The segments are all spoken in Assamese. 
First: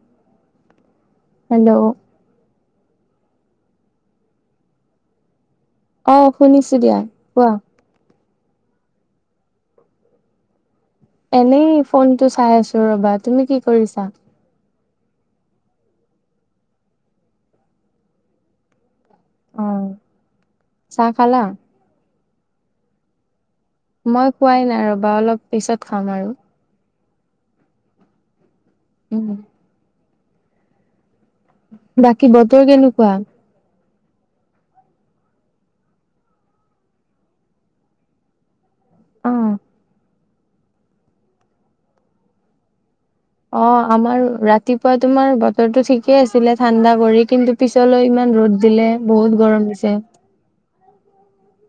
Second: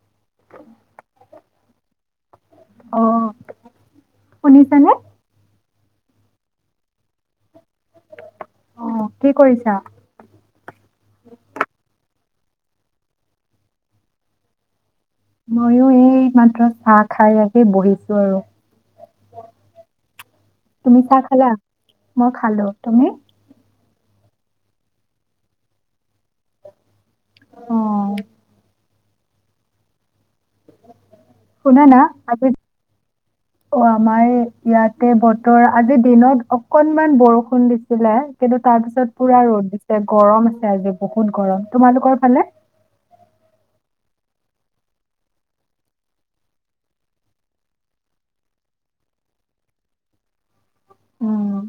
উ হেল্ল' অ শুনিছানে অ শুনিছো দিয়া কোৱা অ কি কৰিছা এনেই ফোন টো চাই আছো ৰবা তুমি কি কৰিছা ময়ো এই মাত্ৰ চাহ খাই আহি বহিছো আৰু অ তুমি চাহ খালা মই খালো তুমি মই খুৱাই নাই ৰ'বা অলপ পিছত খাম আৰু অ উম শুনা না বাকী আজি বতৰ কেনেকুৱা অ আমাৰ ইয়াতে বতৰ আজিৰ দিনত অকনমান বৰষুণ দিছিলে কিন্তু তাৰ পিছত অ পুৰা ৰ'দ দিছে গৰম আছে আজি বহুত গৰম তোমালোকৰ ফালে অ আমাৰ ৰাতিপুৱা তোমাৰ বতৰটো ঠিকেই আছিলে ঠাণ্ডা কৰি কিন্তু পিছলৈ ইমান ৰ'দ দিলে বহুত গৰম দিছে উম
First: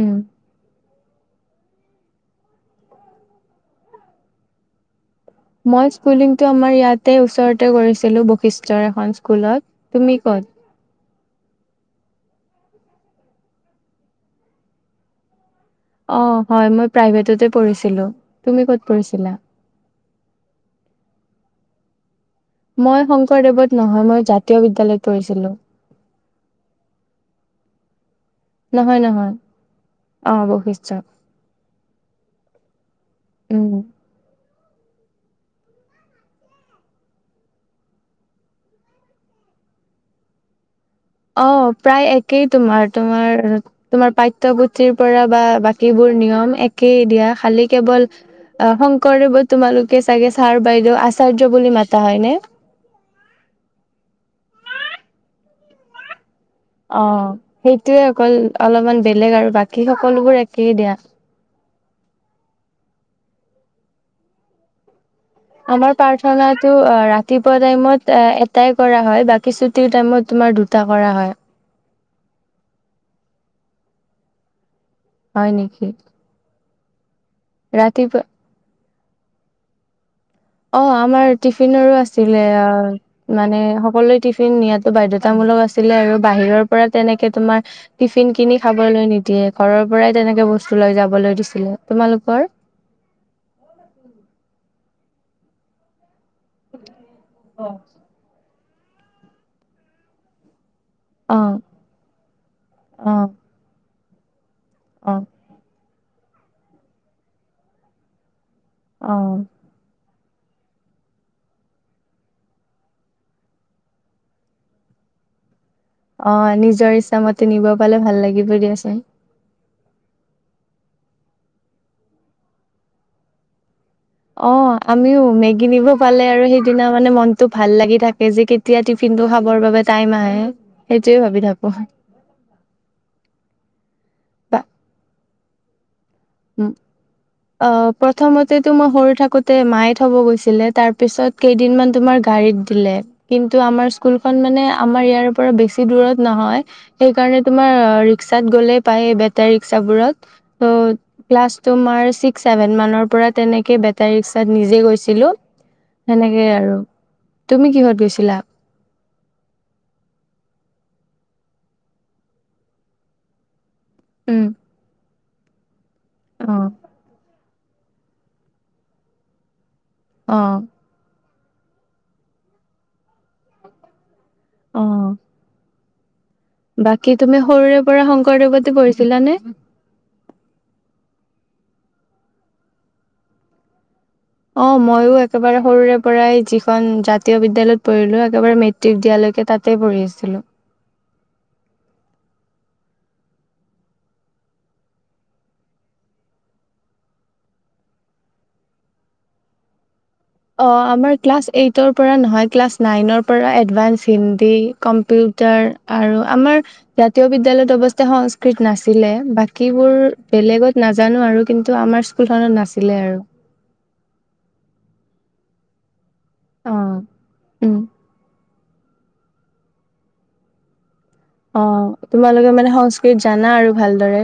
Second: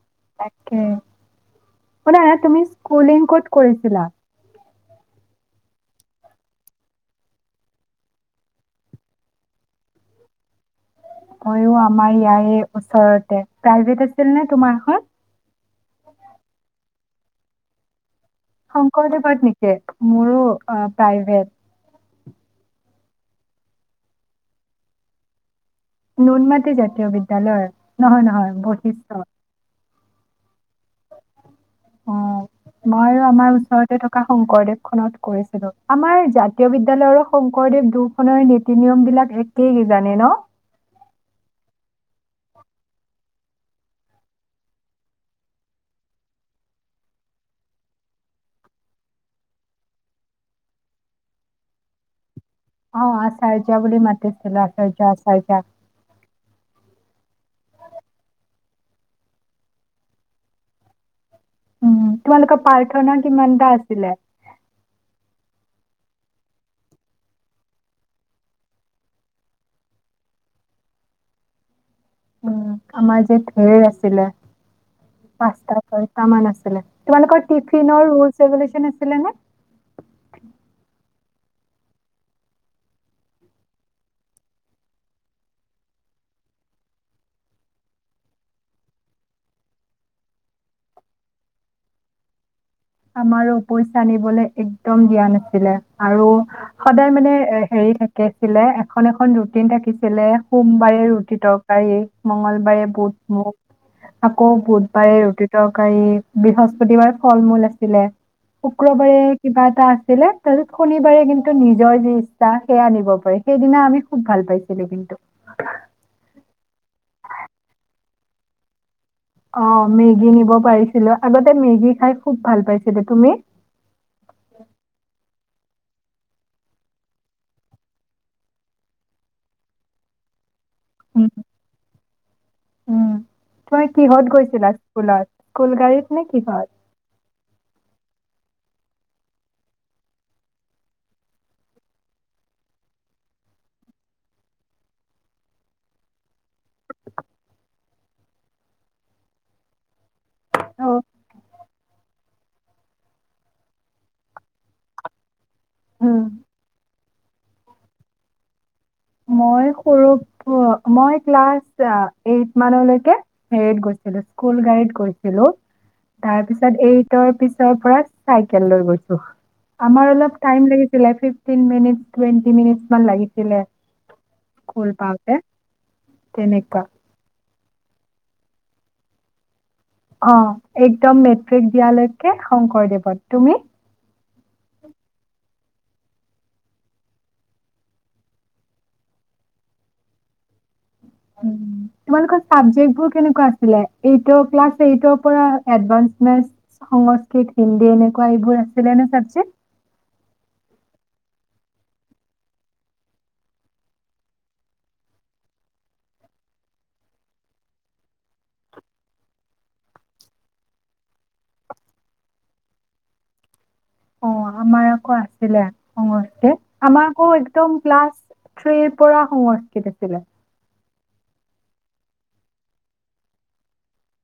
উম তাকে শুনা তুমি স্কুলিং ক'ত কৰিছিলা মই স্কুলিংটো আমাৰ ইয়াতে ওচৰতে কৰিছিলো বৈশিষ্টৰ এখন স্কুলত তুমি ক'ত মইও আমাৰ ইয়াৰে ওচৰতে প্ৰাইভেট আছিল নে তোমাৰ খন অ হয় মই প্ৰাইভেটতে পঢ়িছিলোঁ শংকৰদেবত নেকি মোৰো প্ৰাইভেট মই শংকৰদেৱত নহয় মই জাতীয় বিদ্যালয়ত পঢ়িছিলোঁ নুন মাটি জাতীয় বিদ্যালয় নহয় নহয় নহয়, বশিষ্ঠ নহয়। অ বহিছো। অ মই আমাৰ উম ওচৰতে থকা শংকৰদেৱ। খত কৰিছিলো আমাৰ জাতীয় বিদ্য়ালয়ৰ শংকৰদেৱ দুূখনৰ নীতি নিয়ম বিলাক একেই কিজানে ন। অ প্ৰায় একেই তোমাৰ তোমাৰ তোমাৰ পাঠ্যয়পুথিৰ পৰা বা বাকীবোৰ নিয়ম একেই দিয়া। খালি কেৱল শংকৰদেৱত তোমালোকে চাগে ছাৰ বাইদেউ আচাৰ্য বুলি মাতা হয়নে। অ আচহজ বুলি বুলি মাটতিল আচহজ আচহজ। অ সেইটোৱে অকল অলপমান বেলেগ আৰু বাকী সকলোবোৰ একেই দিয়া। উম তোমালোকে পাৰ্থনা কিমান দা আছিলে। আমাৰ প্ৰাৰ্থনাটো ৰাতিপুৱা টাইমত এটাই কৰা হয়। বাকী ছুটিৰ টাইমত তোমাৰ দুটা কৰা হয়। উম আমাৰ যে ধেৰীৰ আছিলে। হয় পাঁচ নেকি কৈটামান আছিলে। তোমালোকৰ টিফিনৰ ৰাতিপুৱা ৰুলচ ৰেগুলেশ্যন আছে। নে। অ আমাৰ টিফিনৰো আছিলে মানে সকলোৱে টিফিন নিয়ো বাধ্যয়তামূলক আছিলে। আৰু বাহিৰৰ পৰা তেনেকে তোমাৰ টিফিন কিনি খাবলৈ নিদিয়ে ঘৰৰ পৰাই তেনেকে বস্তু লৈ যাবলৈ দিছিলে তোমালোকৰ। আমাৰো পইচা আ নিবলৈ এক। উম দিয়া নাছিলে আৰু। সদায় মানে এ অ হেৰি থাকে। ছিলে এখন এখন ৰুটিন থাকিছিলেুম বাৰে অ ৰুটি তৰকাৰী মঙগলবাৰে অ বুট মুখ আপুনি। আকৌ বুধবাৰে ৰুটিটোক। ক বৃহস্পতিবাৰে ফল মূল আছে। [unintelligible] অ শুক্ৰবাৰে কিবা এটা আ। ছিলে তাৰপিছত শনিবাৰে কিন্তু নিজৰ যি ইচ্ছা সেয়া আনিব পাৰে সেইদিনা আমি খুব ভাল পাইছিলো কিন্তু। অ নিজৰ ইচ্ছামতে নিব পালে ভাল লাগিব দিয়াচোন। অ মেগী নিব পাৰিছিলো আগতে মেগী খাই খুব ভাল পাইছিলো তুমি। অ আমিও মেগী কিনিব পালে আৰু সেইদিনা মানে মনতটো ভাল লাগি থাকে যে কেতিয়া টিফিন টো খাবৰ বাবে টাইম আহে। সেইটোয়ে উম ভাবি থাকো তুম কিহত গৈছিলা স্কুলত। কলগাডীত। উম অ। প্ৰথমতেতো মই সৰু থাকোঁতে মায়ে থ'ব গৈছিলে। তাৰ পিছত কেইদিনমান তোমাৰ গাড়ীত দিলে কিন্তু আমাৰ স্কুলখন মানে আমাৰ ইয়াৰ পৰা বেছি দূৰত নহয় সেইকাৰণে তোমাৰ ৰিক্সাত গ'লেই পায়। বেটাৰী ৰিক্সাবোৰত অ ত ক্লাছ ত মাৰ ছিক্স ছেভেন মানৰ পৰা তেনেকে বেটাৰী ৰিক্সাত নিজে গৈছিলো। উম, সেনেকেই আৰু। তুমি কিহত গৈছিলা। মই্সৰু কঞ্ এ উম স্কুল গাইড কৰিছে। হেল্ল' তাৰ অ পিছত এইটৰ পিছ ৰ পৰা চাইকেল লৈ গৈছো আমাৰ অলপ অ টাইম লাগিছিলে fifteen minute twenty minute মান লাগিছিলে অ খোল পাওঁতে তেনেকুৱা। বাকী তুমি সৰুৰে পৰা শংকৰদেৱত পঢ়িছিলা নে? অ একদম মেট্ৰিক দিয়ালৈকে শংকৰদেৱত। তুমি? অ মইয়ো একেবাৰে সৰুৰে পৰাই যিখন জাতীয় বিদ্যালয়ত পঢ়িলো একেবাৰে মেট্ৰিক দিয়ালৈকে তাতে পঢ়ি আছিলো। উ তোমালোকৰ চাবজেক্ট বোৰ কেনেকুৱা আছিলে? এইটৰ ক্লাচ এইটৰ পৰা এডভাঞ্চ মেটছ, সংস্কৃত, হিন্দী এনেকুৱা এইবোৰ আছিলে নে চাবজেক্ট? অ আমাৰ ক্লাছ এইটৰ পৰা নহয় ক্লাছ নাইনৰ পৰা এডভাঞ্চ, হিন্দী, কম্পিউটাৰ আৰু আমাৰ জাতীয় বিদ্যালয়ত অৱস্থে সংস্কৃত নাছিলে বাকীবোৰ বেলেগত নাজানো আৰু কিন্তু আমাৰ স্কুলখনত নাছিলে আৰু অ আমাৰ আকৌ আছিলে। অ অ আমাৰ আক উম একদম ক্লাছ থ্ৰি পৰা সংস্কৃত আছিলে অ তোমালোকে মানে সংস্কৃত জানা আৰু ভালদৰে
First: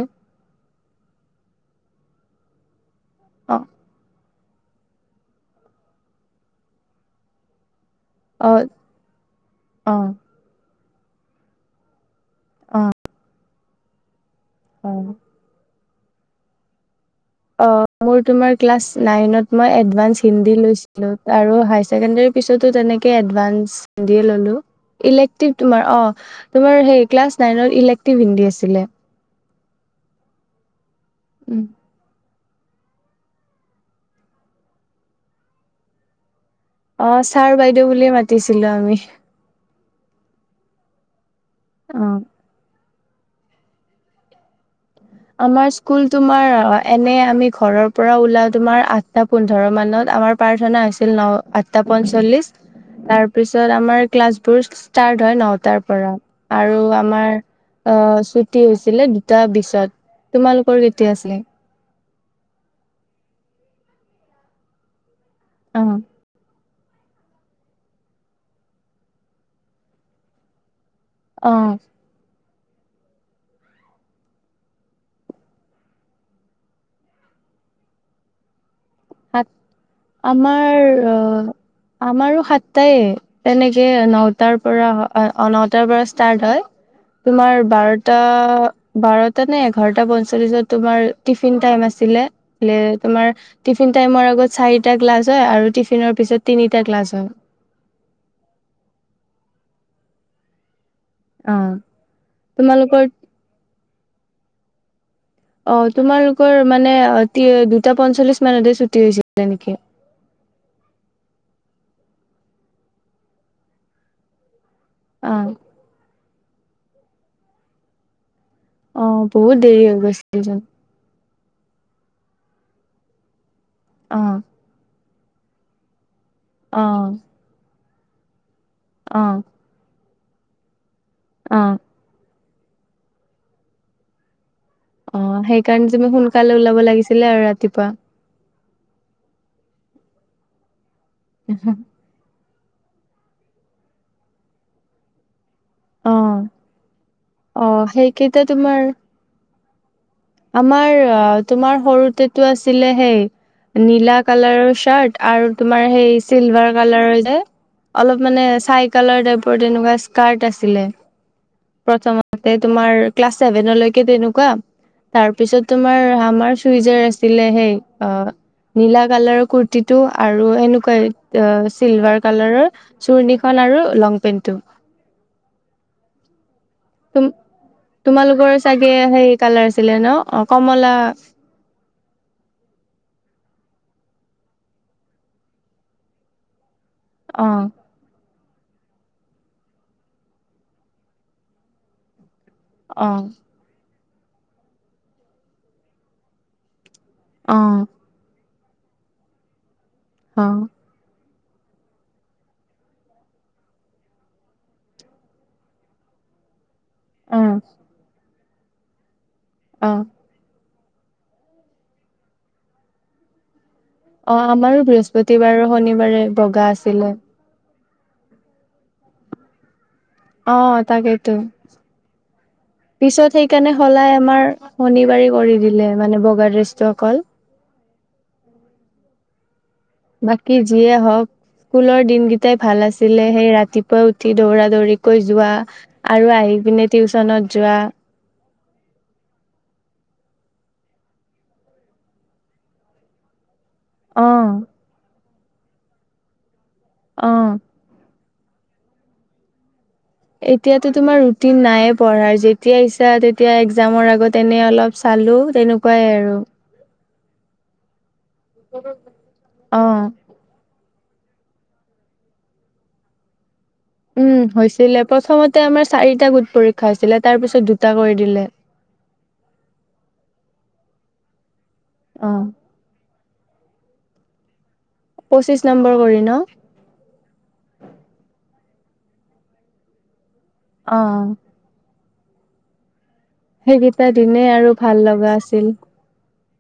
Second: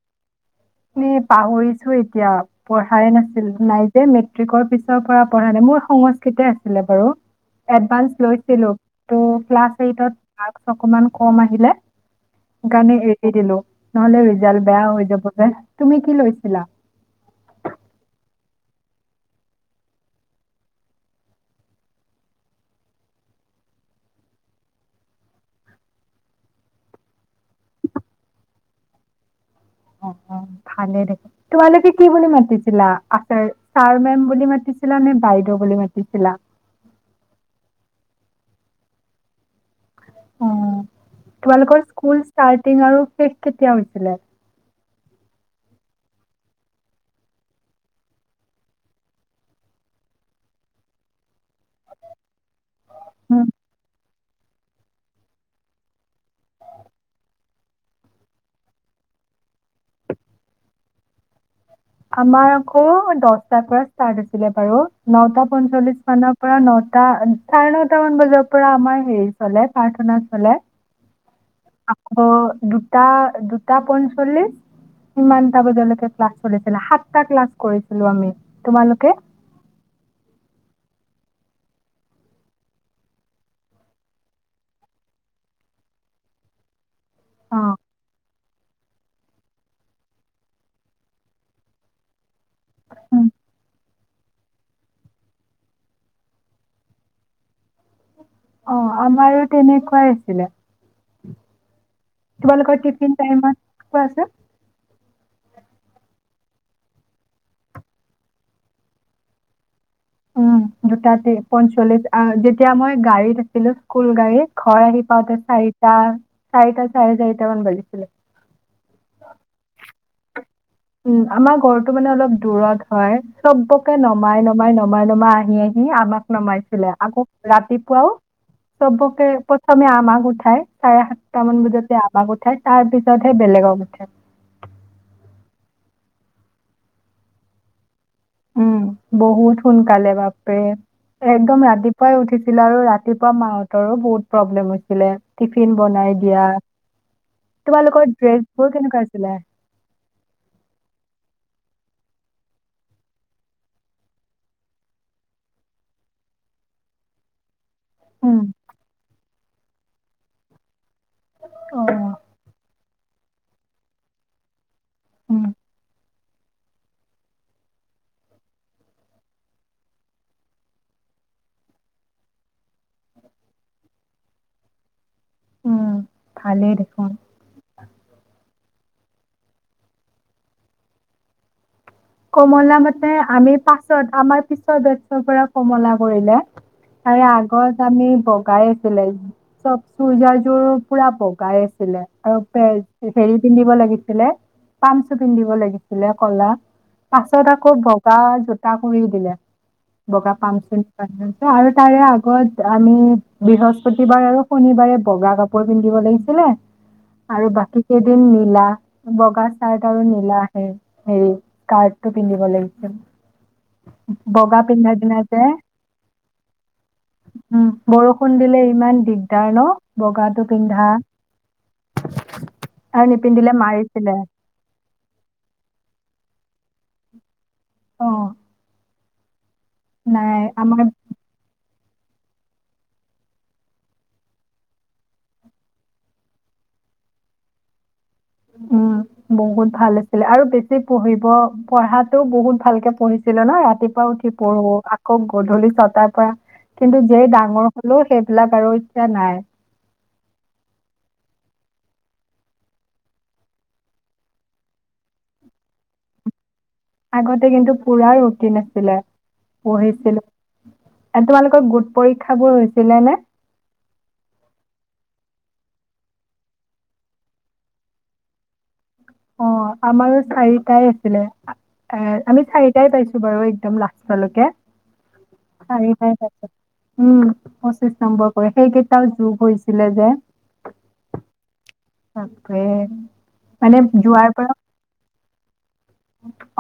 লি পাহৰিছো এতিয়া পঢ়া - চাৰে নাছিল অ নাই যে মৃত কি কয় পিছৰ পৰা পঢ়া নে মোৰ সংস্কৃতে আছিলে বাৰু এড পালচ অ লৈছিলো টু ক্লাচ অ এইটট মাৰ্ক্স অকমান কম আহিলে গানে অ এৰি দিলো নহলে ৰিজ- জাল বেয়া অ হৈ যাব তুমি কি লৈছিলা? মই তোমাৰ ক্লাচ নাইনত মই এডভাঞ্চ হিন্দী লৈছিলো আৰু হাইছেকেন্দ্ৰেৰী পিছতো তেনেকে এডভাঞ্চ হিন্দীয়ে ললো। ইলেক্ট্ৰিক তোমাৰ অ তোমাৰ সেই ক্লাচ নাইনত ইলেক্ট্ৰিভ হিন্দী আছিলে অ অ ভালে দেখ তোমালোকে কি বুলি মাত- মাতিছিলা আচাৰ ছাৰ মেম বুলি মাতিছিলা নে বাইদেউ বুলি মাতিছিলা? অ ছাৰ বাইদেউ বুলিয়ে মাতিছিলো আমি উম তোমালোকৰ অ'। স্কুল ষ্টাৰ্টিং আৰু ফেক কেতিয়া হৈছিলে? আমাৰ স্কুল তোমাৰ এনে আমি ঘৰৰ পৰা ওলা তোমাৰ আঠটা পোন্ধৰ মানত আমাৰ প্ৰাৰ্থনা হৈছিল ন আঠটা পঞ্চল্লিশ তাৰ উম, পিছত আমাৰ ক্লাছবোৰ ষ্টাৰ্ট হয় নটাৰ পৰা আৰু আমাৰ অ ছুটী হৈছিলে দুটা বিছত। তোমালোকৰ কেতিয়া আছিলে? আমাৰ আকৌ দশটাৰ পৰা ষ্টাৰ্ট আছিলে বাৰু নটা অ পঞ্চলিছ মানৰ পৰা ন টা চাৰে নটা মান বজাৰ পৰা আমাৰ হেৰি চলে প্ৰাৰ্থনা চলে অহ আকৌ দুটা দুটা পঞ্চল্লিশ ইমানটা বজালৈকে ক্লাছ চলিছিলে সাতটা ক্লাছ কৰিছিলো আমি তোমালোকে সাত আমাৰ মৰো আমাৰো সাতটাই তেনেকে নটাৰ পৰা অ নটাৰ পৰা ষ্টাৰ্ট হয় তোমাৰ অঁ বাৰটা বাৰটা নে এঘাৰ টা পঞ্চল্লিশত তোমাৰ টিফিন টাইম আছিলে ৱে তোমাৰ টিফিন টাইমৰ আগত চাৰিটা ক্লাছ হয় আৰু টিফিনৰ পিছত তিনিটা ক্লাছ হয় অ আমাৰো তেনেকুৱাই আছিলে তোমালোক তোমালোকৰ টফিন টাইমত কোৱা আছে অ তোমালোকৰ মানে দুটা পঞ্চল্লিশ মানতে ছুটি হৈছিলে নেকি উম দুটা তে পঞ্চল্লিশ আ যেতিয়া মই গাড়ীত আছিলো স্কুল গাড়ীত ঘৰ আহি অ পাওতে চাৰিটা চাৰিটা চাৰে চাৰিটা মান বাজিছিলে অ বহুত দেৰি হৈ গৈছিল যে উম আমাৰ ঘৰটো মানে অলপ দূৰত হয় চবকে অ নমাই নমাই নমাই মাই আহি আহি আমাক অ নমাইছিলে আকৌ ৰাতি কোৱাও অ চবকে পথমে আমাৰ ঘ ঠাই চাৰে সাতটা মান অ বজাতে আমাক উঠাই তাৰপিছত সেই বেলেগক উঠাই অ সেইকাৰণে তুমি সোনকালে ওলাব লাগিছিলে আৰু ৰাতিপুৱা উম বহুত সোনকালে বাপৰে একদম ৰাতিপুৱাই উঠিছ আৰু ৰাতিপুৱা মাহঁতৰো বহুত প্ৰব্লেম হৈছিলে টিফিন বনাই অ দিয়া অ তোমালোকৰ সেইকেইটা ড্ৰেছ বোৰ তোমাৰ কেনেকুৱা আছিলে আমাৰ তোমাৰ সৰুতেটো আছিলে সেই নীলা কালাৰৰ চাৰ্ট আৰু তোমাৰ সেই চিলভাৰ কালাৰৰ যে অলপ উম। মানে চাই কালাৰ টাইপ তেনেকুৱা স্কাৰ্ট আছিলে অ', প্ৰথমতে তোমাৰ ক্লাছ চছেভেনলৈকে তেনেকুৱা তাৰ উম, পিছত তোমাৰ আমাৰ চুইজাৰ আছিলে সেই অ', নীলা কালাৰৰ কুুৰ্তীটো আৰু এনেকুৱাই চিলভাৰ কালাৰৰ চুৰ্নিখন আৰু লং পেন্টটো। উম। ভালেই দেখোন। তুম তোমালোকৰ চাগে সেই কালাৰ আছিলে ন' অ', কমলা কমলা মানে আমি পাছত আমাৰ পিছৰ বেটছ পৰা কমলা কৰিলে। তাৰে অ আগত আমি ব পকাই আছিলে চব চুৰ্যাযোৰ পুৰা বগাই আছিলে আৰু। অ হেৰি পিন্ধিব লাগি ছিলে পামচু পিন্ধিব লাগিছিলে ক'লা। পাছত আকৌ অ বগাত তাকৰি দিলে বগা অ পামচু [unintelligible] আৰু তাৰে আগত আমি বৃহস্পতিবাৰ আৰু শনিবাৰে বগা কাপোৰ পিন্ধিব লাগিছিলে। অ আৰু অ বাকী কেইদিন নি লা বগা চাইড আৰু নীলা আহে। হেৰি কাৰ টো পিন্ধিব লাগিছিলে। অ', আমাৰো বৃহস্পতিবাৰ আৰু শনিবাৰে বগা আছিলে। উম বৰষুণ দিলে ইমান দিগদাৰ ন'। বগাটো অ', পিন্ধা তাকেইেতো আৰু পিছত নিপিন্ধিলে সেইকাৰণে সলাই মাৰিছিলে আমাৰ শনিবাৰ কৰি দিলে মানে বগা ড্ৰচটো অকল অ নাই বাকী আমাৰ যিয়ে হওঁক স্কুলৰ দিনকেইটাই ভাল আছিলে সেই ৰাতিপুৱা উঠি দৌৰা দৌৰিকৈ যোৱা আৰু আহি পিনে টিউশনত যোৱা। উম, বহুত ভাল আছিলে আৰু বেছি পঢ়িব পঢ়াতটো বহুত ভালকে পঢ়িছিলো ন' ৰাত তীপা অ উঠি পঢ়ো আৰু গধূলি ছতা পৰা কিন্তু যেই অ ডাঙৰ হ'লেও সেই স বিলাক আৰু ইচ্ছা নাই। এতিয়া তো তোমাৰ ৰুটিন নাই পঢ়াৰ যেতিয়া ইচ্ছা তেতিয়া এক্জামৰ আগত এনে অলপ চালো তেনেকুৱাই আৰু। আগতে কিন্তু পুৰা ৰুটিন আছিলে, অ পঢ়িছিলো। তোমালোকৰ গোট পৰীক্ষাবোৰ হৈছিলে নে? উম হৈছিলে প্ৰথমতে আমাৰ চাৰিটা গোট পৰীক্ষা হৈছিলে তাৰ পিছত দুটা কৰি দিলে অ আমাৰো চাৰিটাই আছিলে অ আমি চাৰিটাই পাইছো বাৰু একদম লাষ্টলৈকে পঁচিশ নম্বৰ চাৰি ভাইৰ কৰি ন মাজত উম পঁচিশ নম্বৰ কৰি সেইকেইটাও যোগ হৈছিলে যে অহ তাকে সেইকেইটা দিনে আৰু ভাল লগা আছে ছিল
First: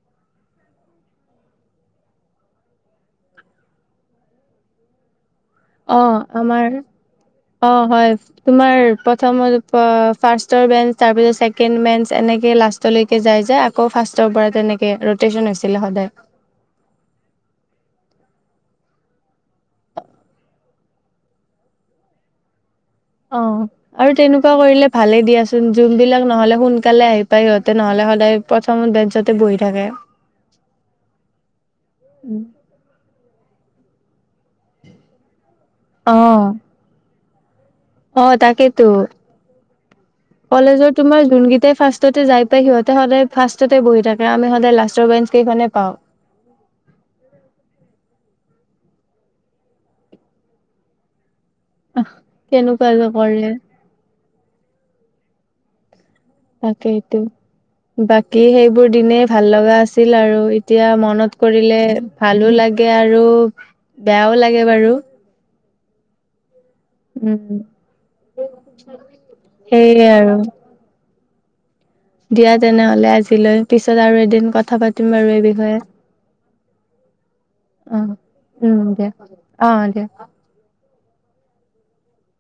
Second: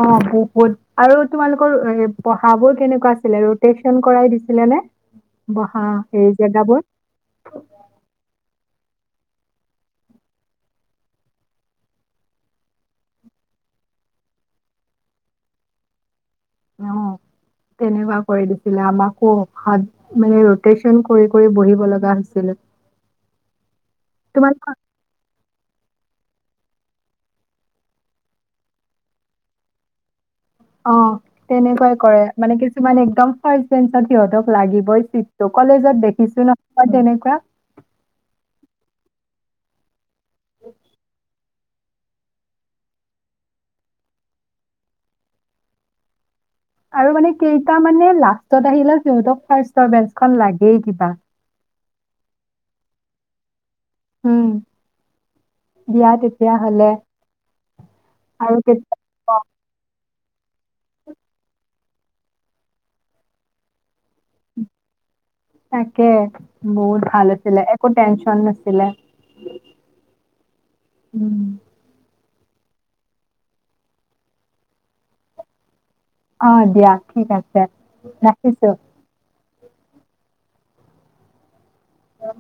অ বহুত আৰু তোমালোকৰ পঢ়াবোৰ কেনেকোৱা আছিলে ৰটেচন কৰাই দিছিলে নে বহা অ হেৰি আমাৰ জেগাবোৰ অ হয় তোমাৰ প্ৰথমৰ পৰা ফাষ্টৰ বেঞ্চ তাৰ পিছত ছেকেণ্ড বেঞ্চ এনেকে লাষ্টলৈকে যায় যায় আকৌ ফাৰ্ষ্টৰ পৰা তেনেকে ৰটেচন হৈছিলে সদায় অ তেনেকোৱা কৰি দিছিলে আমাকো ভাত মানে ৰটেচন কৰি কৰি বহিব লগা হৈছিলে অ আৰু তেনেকোৱা তোমালোকৰ কৰিলে ভালে দিয়াচো ন যোনবিলাক নহলে সোনকালে আহি পায় সিহঁতে নহলে সদায় প্ৰথমত বেঞ্চতে বহি থাকে অ তেনেকোৱাই কৰে উম। মানে কিছুমান একদম ফাৰ্ষ্ট বেঞ্চত সিহঁতক লাগিবই চিত ত কলেজত অ দেখিছো নহয় তেনেকোৱা অ তাকেইেতো কলেজৰ তোমাৰ যোনকেইটাই ফাৰ্ষ্টতে যাই পাই সিহঁতে সদায় ফাষ্টতে বহি থাকে আমি সদায় লাষ্টৰ বেঞ্চ কেইখনহে পাওঁ আৰু মানে কেইটা মানে লাষ্টত আহিলে সিহঁতক ফাৰ্ষ্টৰ বেঞ্চখন লাগেই কিবা কেনেকোৱা যে কৰে উম বিয়াত এ তাকেইটো বাকী আৰু সেইবোৰ কেতিয়া দিনে অ, ভাল লগা আছে আছিল আৰু এতিয়া মনত কৰিলে ভালো লাগে আৰু বেয়াও লাগে বাৰু তাকে বহুত ভাল উম আছিলে একো টেনশ্যন নাছিলে সেইয়ে আৰু। উম দিয়া তেনেহলে আজিলৈ পিছত আৰু এদিন কথা পাতিম বাৰু এই বিষয়ে অ দিয়া ঠিক আছে অ ৰাখিছো উম দিয়া অ দে অহ